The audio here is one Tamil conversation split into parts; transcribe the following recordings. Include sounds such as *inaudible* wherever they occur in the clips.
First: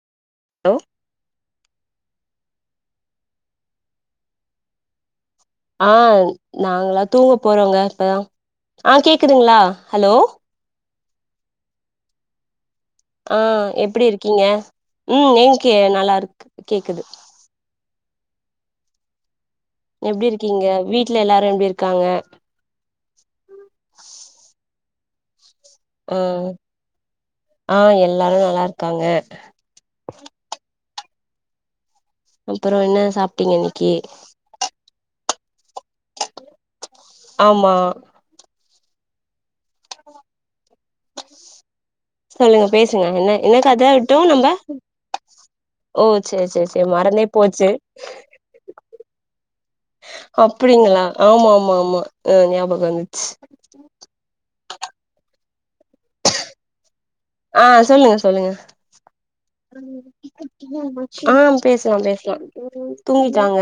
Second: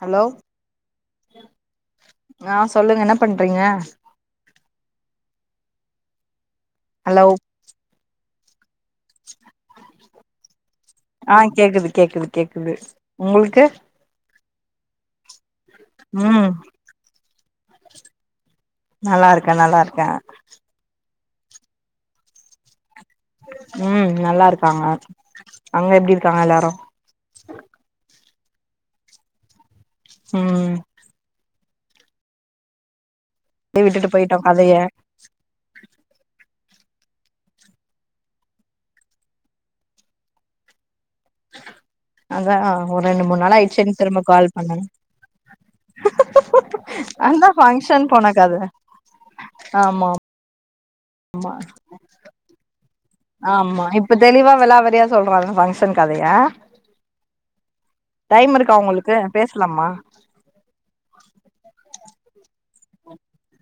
ஹலோ ஹலோ ஆ சொல்லுங்க என்ன பண்றீங்க? ஆ நாங்களா ஹலோ தூங்க போறோங்க இப்பதா ஆ கேக்குதுங்ளா ஹலோ? ஆ கேக்குது கேக்குது கேக்குது ஆ உங்களுக்கு எப்டி இருக்கீங்க? ம் நீங்க கே நல்லா இருக்கு ம் கேக்குது நல்லாருக் எப்படி இருக்கீங்க வீட் ல எல்லாரும் எப்படி இருக்காங்க ம் நல்லா இருக்காங்க அங்க எப்டி இருக்காங்க ம் எல்லாரு ஆ எல்லாரும் நல் லா இருக்காங்க ம் அப்புறம் என்ன சாப் யே விட்டுட்டு போயிட்டோம் கதைய ஆமா அதா சொல்லுங்க ஒரு பேசுங்க ரெண்டு என்ன மூணு என்ன நாள் கதை ஆயிடுச்சுன்னு திரும்ப விட்டோம் நம்ம கால் பண்ணே ஓ செரி செரி செரி மறந்தே அதா போச்சு ஃபங்க்ஷன் போன கத அப் புளிங்களா மா ஆமா இப்ப தெளிவா வெளாவறியா சொல்றாங்க பாங்க ஆ சொல்லுங்க சொல்லுங்க டைம் இருக்கா உங்களுக்கு பேசலாமா ஆ பேசலா பே தூங்கிட்டாங்க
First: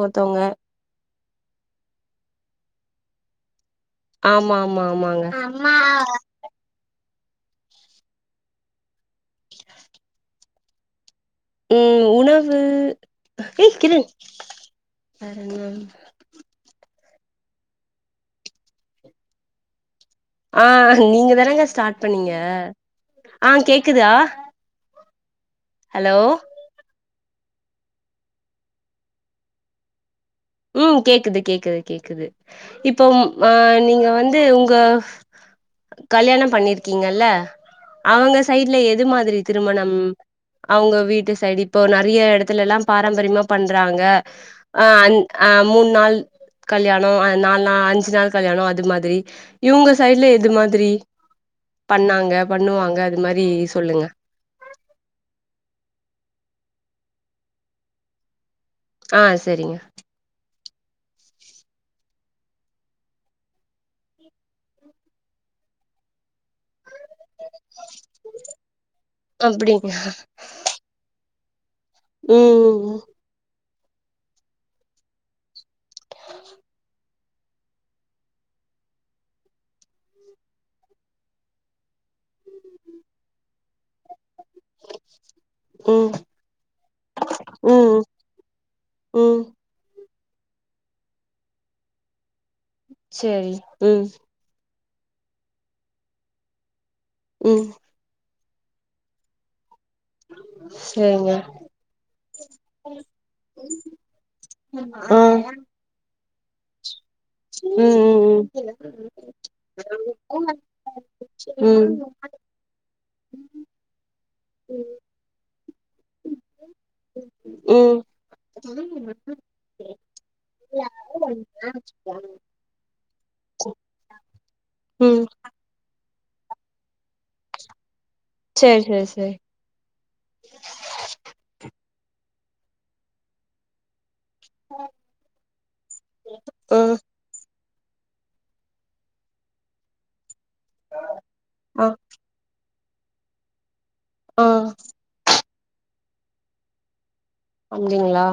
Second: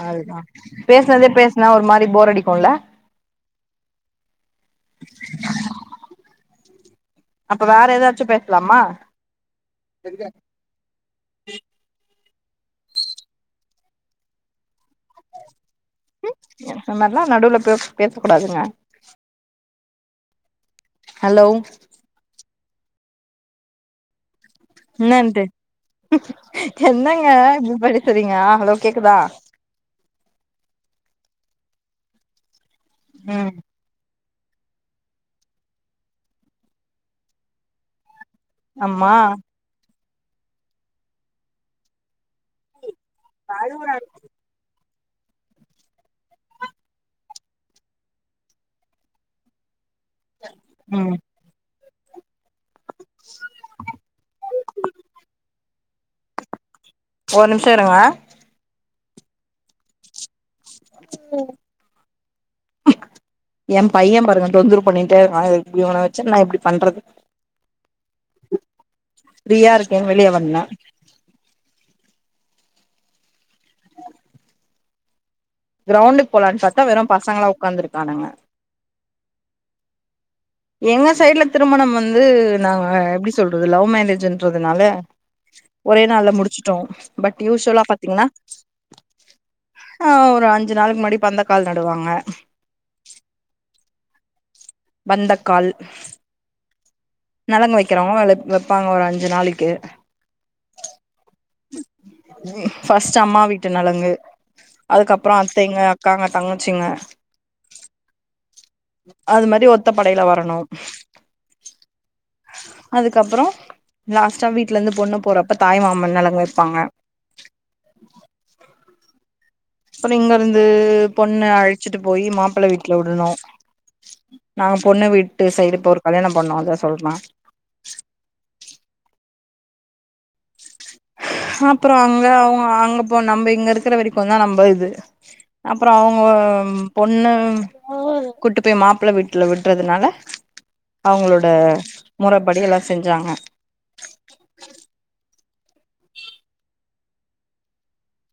ஒருத்தவங்க அதுதான் பேசுனதே பேசுனா ஒரு மாரி போர் அடிக் போல ஆமா ஆமா ஆமாங்க அப்போ வேற ஏதாச்சும் பேசலாமா ம் உணவு ஏ ஏக்கில வேற என்ன இந்த மாரிலா நடுவுல பேஸ் பேசக் கூடாதுங்க ஆ நீங்க தானேங்க ஸ்டார்ட் பண்ணீங்க ஆ கேக்குதா என்னனுட்டு ஹலோ என்ன்னங் ஏ இப்பிடி படுத்துரீங்க ஹலோ கேக்குதா ம் கேக்குது கேக்குது கேக்குது இப்போவும் ஆ ம் நீங்க வந் து உங்க கல்யாணம் பண்ணி இருக்கீங்கல அவுங்க சைட்டுல எது அம்மா மாதிரி திருமணம் அவங்க வீட்டு சைடு இப்போ நறையா எடத்து எல்லாம் பாரம்பரியம்மா பண்றாங்க ஆ அந் ஆ மூண் நாள் கல்யாணோ ஆ நா நா அஞ்சு நாள் கல்யாணோ அது மாதிரி இவங்கஸ் சைடுல எது மாதிரி ம் பண்ணாங்க பண்ணுவாங்க அது மாரி சொல்லுங்க ஒரு நிம்ஷோ இருங்க ஆ சேரிங்க ம் எம் பைய பாருங்க தொந்தரவு பண்ணிட்டே இருக்கா இவன வெச்சுட் நா எப்டி பண்றது ஃப்ரீயா அப்டிங்க இருக்கன் வெளிய வந்த ம் ம் ம் கிரௌண்டுக்கு போலான் பாத்தா வெறும் பசங்களா உக்காந்துருக்கானுங்க எங்க சைடுல திருமணம் வந்து நா எப்டிஸ் சொல்றது லவ் மேரேஜ்ன்றதுனால ஒரே ம் நாள்ல முடுச்சுட்டோ பட் யூஸ்வலா ம் பாத்தீங்கன்னா ம் ஆ ஒரு அஞ்சு நாளைக்கு முன்னாடி பந்தக்கால் நடுவாங்க செரி ம் பந்த கால் ம் நலங்கு வெக்கிறவங்க நலங்கு வெப் இருப்பாங்க ஒரு அஞ்சு நாளைக்கு செரிங்க ஃபஸ்ட்டு அம்மா வீட்டு நலங்கு ஆ அதுக்கப்புறோ அத்தைங்க அக்காங்க தங்கச்சிங்க ம் ம் ம் இப்டி ஒத்த படையில வரணு ம் அதுக்கப்புறோ லாஸ்டா வீட்ல இருந்து பொண்ணு போறப் ப்ப தாய் மாமன் நலங்கு வெப்பாங்க ம் அப்புறோ இங்க இருந்து பொண்ணு அழிச்சிட்டு போய் மாப்புள்ள வீட்ல விடனு நாங்க பொண்ணு ம் வீட்டு சைடு இப்ப ஒரு கல்யாணம் பண்ணோ அதா சொல்ற சேரி சேரி சேரி அப்புறோ அங்க அவுங்க அங்க போ நம்ப இங்க இருக்குற வரைக் இப்பதா நம்ப இது அப்புறோ அவங்க ஆ பொண்ணு ம் கூட்டிட்டு போய் மாப்பிள்ள வீட்ல விடுறதுனால அவுங்களோட ஆ முறப்படி இதெல்லாம் செஞ்ஜாங்க ஆ அப்படிங்களா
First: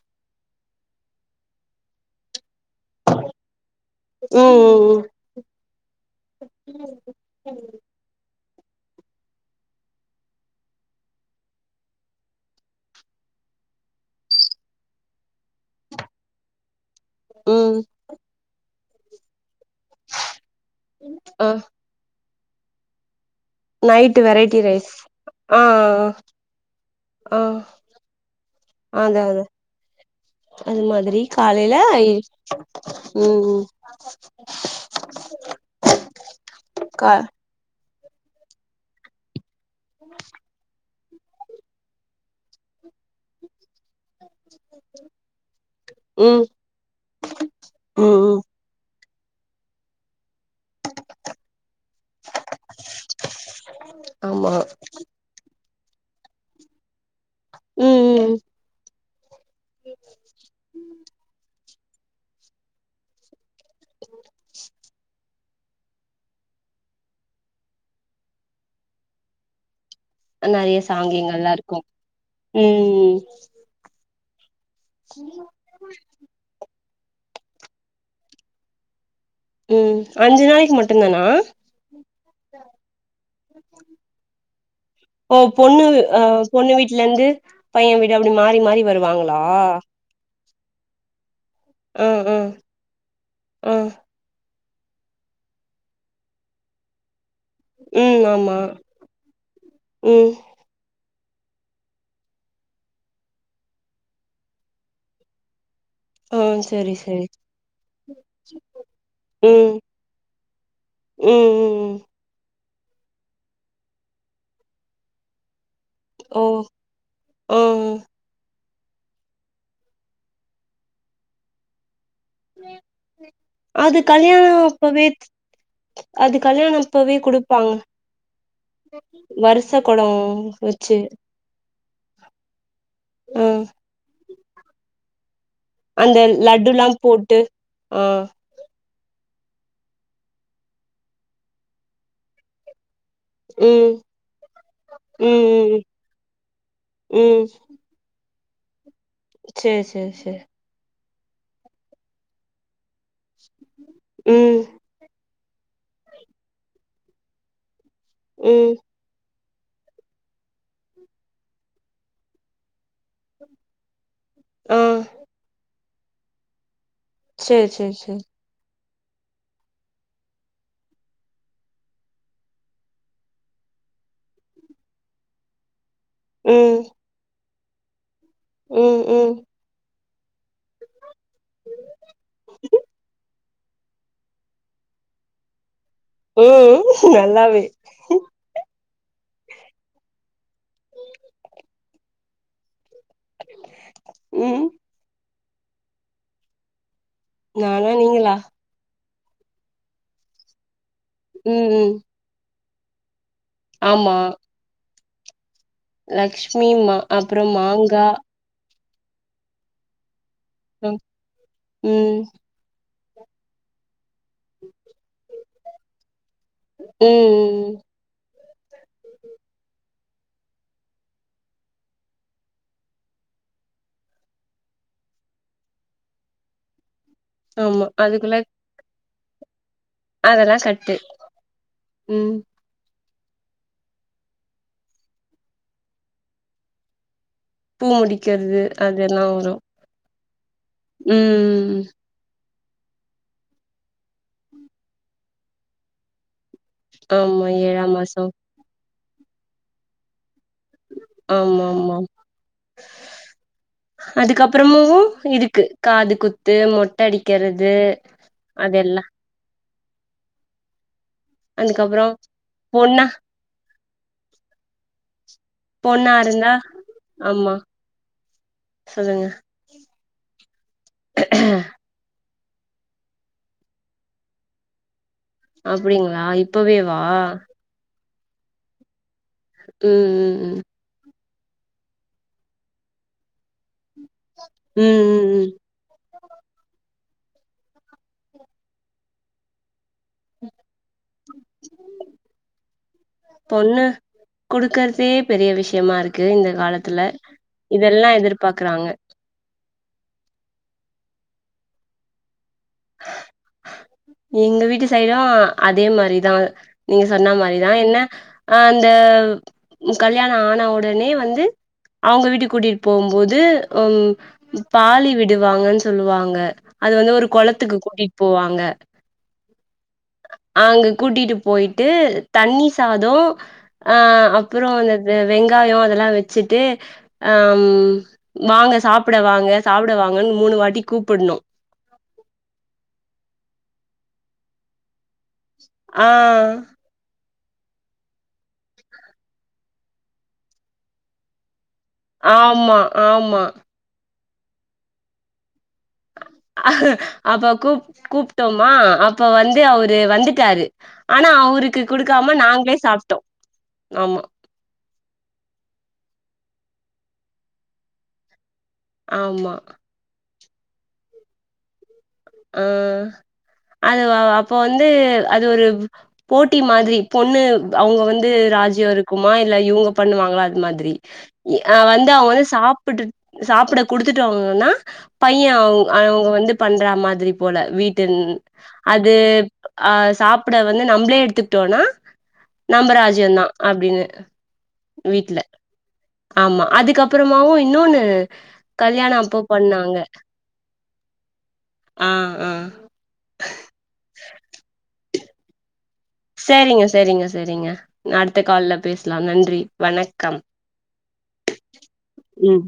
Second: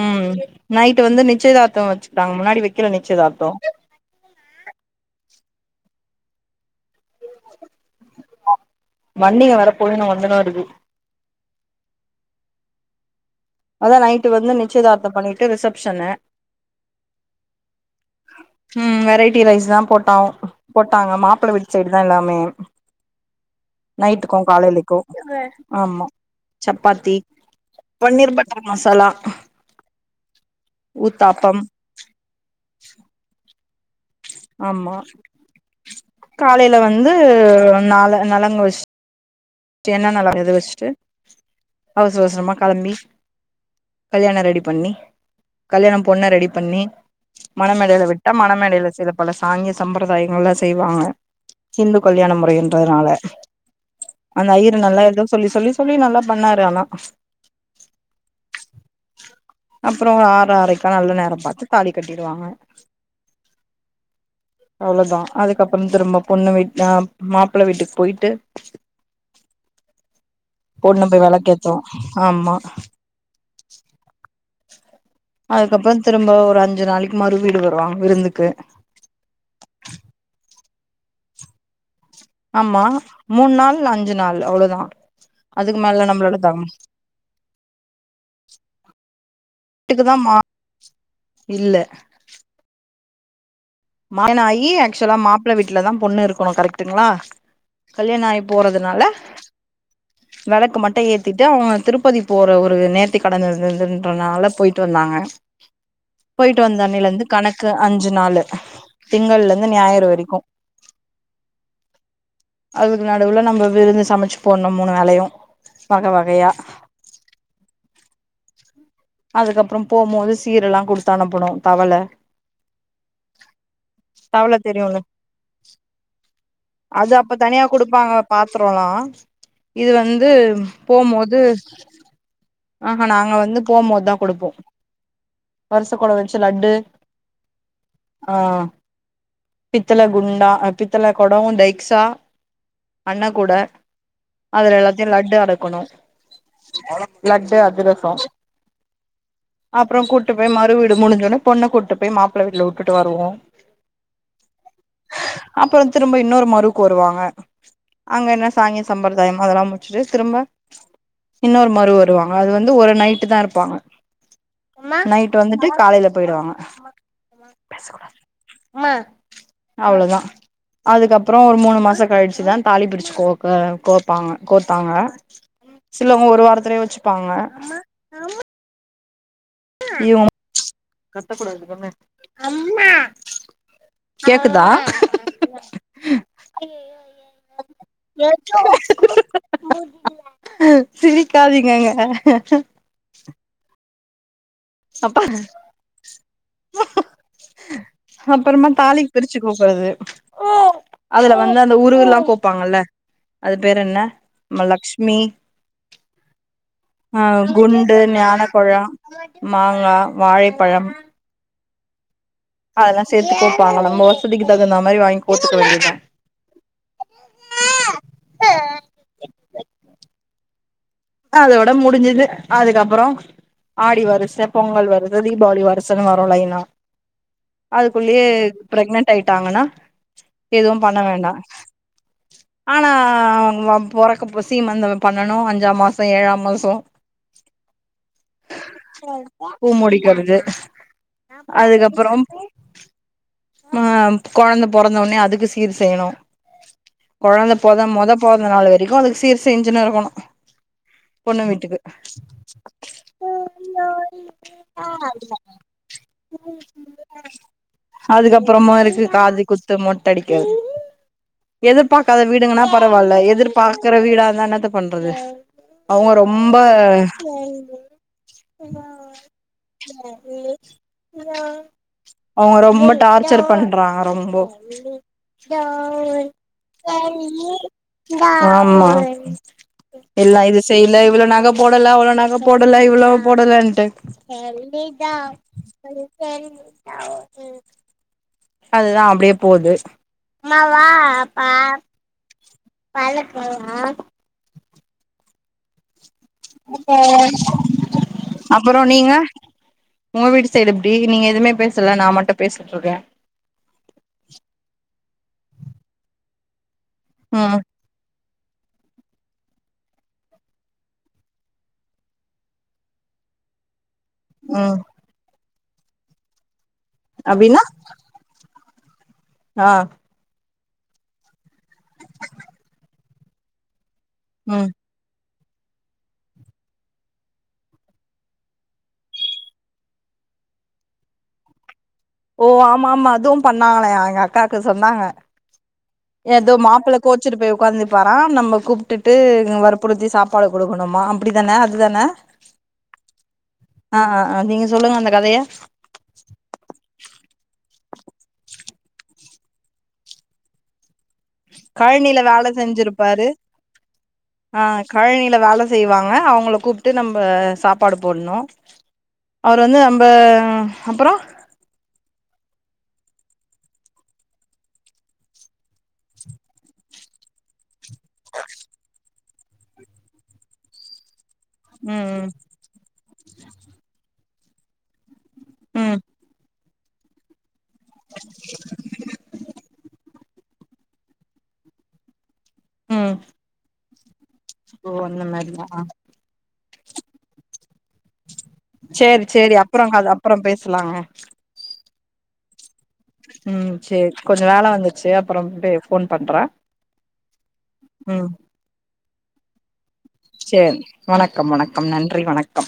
ம் நைட்டு வந்து நிச்சயதார்த்தம் வச்சுக்புட்டாங்க முன்னாடி வை ம் ம் ம் *unintelligible* வண்டிங்க வற போது இன்னும் ஒன்னு தான் இருக்கு அதான் நைட் வந்து நிச்சயதார்த்தம் பண்ணிட் அடுத்து ரிஷப்ஷன்னு ம் ம் வெரைட்டி ரைஸ் தான் போட்டோ போட்டாங்க ஆ மாப்பிள்ளை வீட்டு சைடு தான் எல்லாமே நைட்டு நைட்டுக்கு வெரைட்டி ரைஸ் காலையிலைக்கு ஆ ஆமா சப்பாத்தி ஆ ஆ பன்னீர் பட்டர் மசாலா அத அத அது மாதிரி ஊத்தாப்பம் காலைல ம் ம் ஆமா காலையில வந்து கா நாளா நலங்கு வச் சுட்டு என்னென்ன வரது வச்சுட்டு அவசரம் அவசரமா களம்பி கல்யாணம் ரெடி பண்ணி கல்யாணம் பொண்ணை ம் ரெடி பண்ணி மண மேடையில ம் விட்டா ம் மண மேடையில சில பல சாங்கிய சம்பிரதாய ங்கள் செய்வாங்க இந்து கல்யாண முறைன்றதுனால அந்த ஆமா ஐயர் நல்லா இரு சொல்லி சொல்லி சொல்லி நல்லா பண்ணாரு ஆனா ம் ம் *inaudible* அப்புறம் ஒரு ஆறு ஆறைக்கா நல்ல நேரம் பார்த்து தாலி கட்டிடுவாங்க அவ்வளோ தான் அதுக்கப்புறம் திரும்ப பொண்ணு வீட்டு மாப்பிளை வீட்டுக்கு போயிட்டு நறையா பொண்ணு போய் சாங்கியங்கல்லா வெளக்கேத்து இருக்கு ஆமா ம் அதுக்கப்புறோ திரும்ப ஒரு அஞ்சு நாளைக் மறு வீடு வருவாங் விருந்துக்கு ம் அஞ்சு நாளைக்கு மட்டுந்தானா ஆமா மூணு நாள் அஞ்சு நாள் அவ்ளோதா ஓ அதுக்கு பொண்ணு மேல அ நம்மளோட தம் பொண்ணு வீட்ல இருந்து பைய வீடு அப்டி மாறி மாறி வருவாங்களா வீட்டுக்கு *inaudible* இல்ல ஆ ஆ ஆ மாயினாய் யி ஏக்சுவலா மாப்புள வீட்லதா பொண்ணு இருக்கணு கரெக்ட்டுங்களா ம் கல்யாணோ ஆயி ஆமா போறதுனால ம் வெளக்கு மட்டு ஏத் கத்திட்டு அவங்க திருப்பதி போற ஒரு நேத்தி கடன் இருந்ததுன்றனால போயிட்டு வந்தாங்க ஆ போயிட்டுட்டு சரி வந்தண்ணில இருந்து சரி கணக்கு அஞ்சு நாலு திங்கள்ல இருந்து ம் ஞாயிறு வரைக்கு ம் ம் ம் அதுக்கு நடுவுல நம்ப விருந்து சமச்சு போண்னு மூணு வேலையு வக ஓ வகையா ஓ அதுக்கப்பறம் போம்போது சீரெல்லா குடுத்து அனுப்பனு தவல அது கல்யாணோ தவல தெரியுல அப்பவே அது கல்யாணோ அது அப்பவே அப்ப தனியா குடுப்பாங் குடுப்பாங்க பாத்திரல்லா வருச இது கொடோ வந்து வெச்சு போம்போது ம் அதா குடுப்போ வருச கொட அந்த வச்சு லட்டு லட்டுல்லாம் போட்டு ஆ பித்தள குண்டா பித்தள கொடோ டைக்சா அண்ணா கூட ம் அதுல எல்லாத்தையு லட்டு ம் அடுக்கணு ம் ம் லட்டு அதிரசோ சேரி அப்புறோ சேரி கூட்டு சேரி போய் மறுவீடு டு முடுஞ்சொன்னே பொண்ண கூட்டு போய் மாப்புள்ள வீட்ல உட்டுட்டு வருவோ ம் அப்புறோ திரும்ப இன்னொரு மறு க்கு வருவாங்க அங்க என்ன ம் சாங்கியோ சம்பிரதாயம் அதல்லா முடுச்சுட்டு திரும்ப இன்னொரு மறு வருவாங்க அது வந்து ஒரு நைட்டுதா இருப் ப்பாங்க ஆ நைட்டு வந்துட்டு காலைல போயிடுவாங்க சேரி சேரி சேரி அவ்ளதா அதுக்கப்புறோ ஒரு மூணு மாசோ கழிச்சுதா தாலி பிரிச்சு கோக்க கோப்பாங்க கோத்தாங்க. சிலவங்க ஒரு ம் வாரத்துலயு வச்சுப்பாங்க. ஆமா ஆ ம் ம் நீயு உன கேக்குதா ம் நல்லாவே சிரிக்காதீங்கங்க. ம் சப்பா நானா நீங்களா பிரிச்சு கோக்கறது அதுல வந்து ம் அந்த ம் உருவெல்லா கோப்பாங்கல்ல அது பேரு என்ன ஆமா நம்ம லக்ஷ் மி லக்ஷ்மி மா அப்றோ குண்டு மாங்கா ஞானப்பழோ மாங்கா வாழைப்பழம் ம் ம் அதெல்லா சேத்து கோப்பாங்க நம்ம வசதிக்கி தகுந்தா மாரி வாங்கி கோத்துக்க வேண்டுயதுதா. ம் ஆஹ் அதோட முடிஞ்சுது அதுக்கப்புறோ ஆடி வரிச, பொங்கல் வரிச, தீபாவளி வரிசைன்னு வரு லைனா ஆமா அதுக்குள்ளயே அதுக்குள்ள பிரக்னன் ட் ஆயிட்டாங்கன்னா அதெல்லா எதுவும் கட்டு பண்ண வேண்டா ம் ஆனா ஆ அங் போறக்கப்போ சீமந்தோ பண்ணனு அஞ்சாம் மா சோ ஏழாம் மாசோ பூ முடிக்கறது அதெல்லா வரு ம் அதுக்கப்பறம் ஆ கொழந்த பொறந்தவுட்னே அதுக்கு சீர் செய்யணு ஆமா கொழந்த பொத ஏழாம் மொத மாசோ பொறந்த நாள் வரைக்கு அதுக்கு சீர் செஞ்சுனு இருக்கணு பொண்ணு ஆமா வீட்டுக்கு ஆமா அதுக்கப்றமு இருக்கு காது குத்து மொட்ட அடிக்கிறது அதுக்கப்பறமா அதெல்லா இருக்கு காது குத் து மொட்டடிக்க அதுக்கப்றோ எதிர்பாக்காத வீடுங்கனா பொண்ணா பரவால்ல எதிர்பா க்கிற வீடாந்தா என்னத்த பண்றது அவுங்க பொண்ணா இருந்தா ரொம்ப *inaudible* ஆமா சொல்லுங்க மியா அவுங்க ரொம்ப டார்ச்சர் பண்றாங்க ரொம்போ அப்டிங்கிளா இப்பவே வா ஆமா இல்லா ம் இது ம் செய்ல இவ்ளோ நா க போடல அவ்ளோ நக போடல இவ்ளோ போடலன்ட்டு ம் எல்லிதா ம் ஹு *inaudible* அதுதா அப்டே போது பாப்பா பழக்கவா சி பெரிய விஷ்யமா இரு க்கு இந்த காலத்துல இதெல்லா அப்புறோ எதிர்பாக்கறாங்க நீங்க உங்க வீட்டு சைடு எப்டி நீங்க எதுமே பேசலா நா மட்டு பேசிட்ருக்க எங்க வீட்டு சைடும் அதே மாரிதா நீங்க சொன்ன ம் மாரிதா என்ன ஆ அந்த கல்யாண ஆனா ஒடனே வந்து அவுங்க வீட்டுக்கு கூட்டிடு போம்போது ம் ம் பாலி விடு வாங்கன் சொல்லுவாங்க அது வந்து ஒரு கொள அப்டின்னா டி போவாங்க ஆ அங்க கூட்டிட்டு போயிட்டு தண்ணி சாதம் ஆ ம் அப்புறம் வந்து அது வெங்காயம் அதெல்லாம் வச்சுட்டு ஆம் வாங்க சாப்பிட வாங்க சாப்பிட வாங்கன்னு மூணு வாட்டி கூப்பணும் ஓ ஆமா ஆமா அதுவும் பண்ணாங்களே எங்க அக்காக்கு சொன்னாங்க ஆ எதோ மாப்பள கொவுச் சுட்டு போய் உட்காந்திருப்பாராம் நம்ம கூப்பிட்டு வற்புறுடுத்தி சாப்பாடு குடுக்கணுமா அப்படித்தானே ஆமா ஆமா ஆ ஆ ஆ நீங்க சொல்லுங்க அந்த கதைய அ அப்ப கூப் கூப்ட்டோமா அப்ப வந்து அவுரு வந்துட்டாரு ஆனா அவருக்கு கழனில குடுக்காம வேலை நாங்களே சாப்ட்டோ செஞ்சிருப்பாரு ஆமா ஆ கழனியில வேலை செய்வாங்க அவுங் கள கூப்ட்டு நம்ம சாப்பாடு போடணும் ஆமா அவுருவந்து நம்ப ஆ அப்புறோம் ஆ அது அப்ப வந்து அது ஒரு போட்டி மாதிரி பொண்ணு அவுங்க வந்து ராஜ்யம் இருக்குமா இல்ல இவுங்க பண்ணுவாங்களா அது மாதிரி ஆ வந்து ம் அவுங்க வந்து சாப்பிட்டுட் சாப்பிட குடுத்துட்டுவங்கன்னா பையன் அவு ம் அவுங்க வந்து பண்றமா போல வீட்டு அது சாப் புட வந்து நம்மளே எடுத்துக்கிட்டோம்னா ம் நம்பராஜ்யம் தான் அப்படின்னு ஆ ஓ அந்த மாதிரிதான் ஆ ஆமா அதுக்கு அப்புறமாவும் சேரி சேரி அப்புறம்ங்க பண்ணாங்க அத அப்புறம் பேசலாம் ஆ ஆ சேரி கொஞ்சோ வேல *unintelligible* சேரிங்க சேரிங்க சேரிங்க நா ம் அடுத்த கால்ல பேசலாம் நன்றி வணக்கம் சேரி வணக்கம் வணக்கம் நன்றி ம் வணக்கம்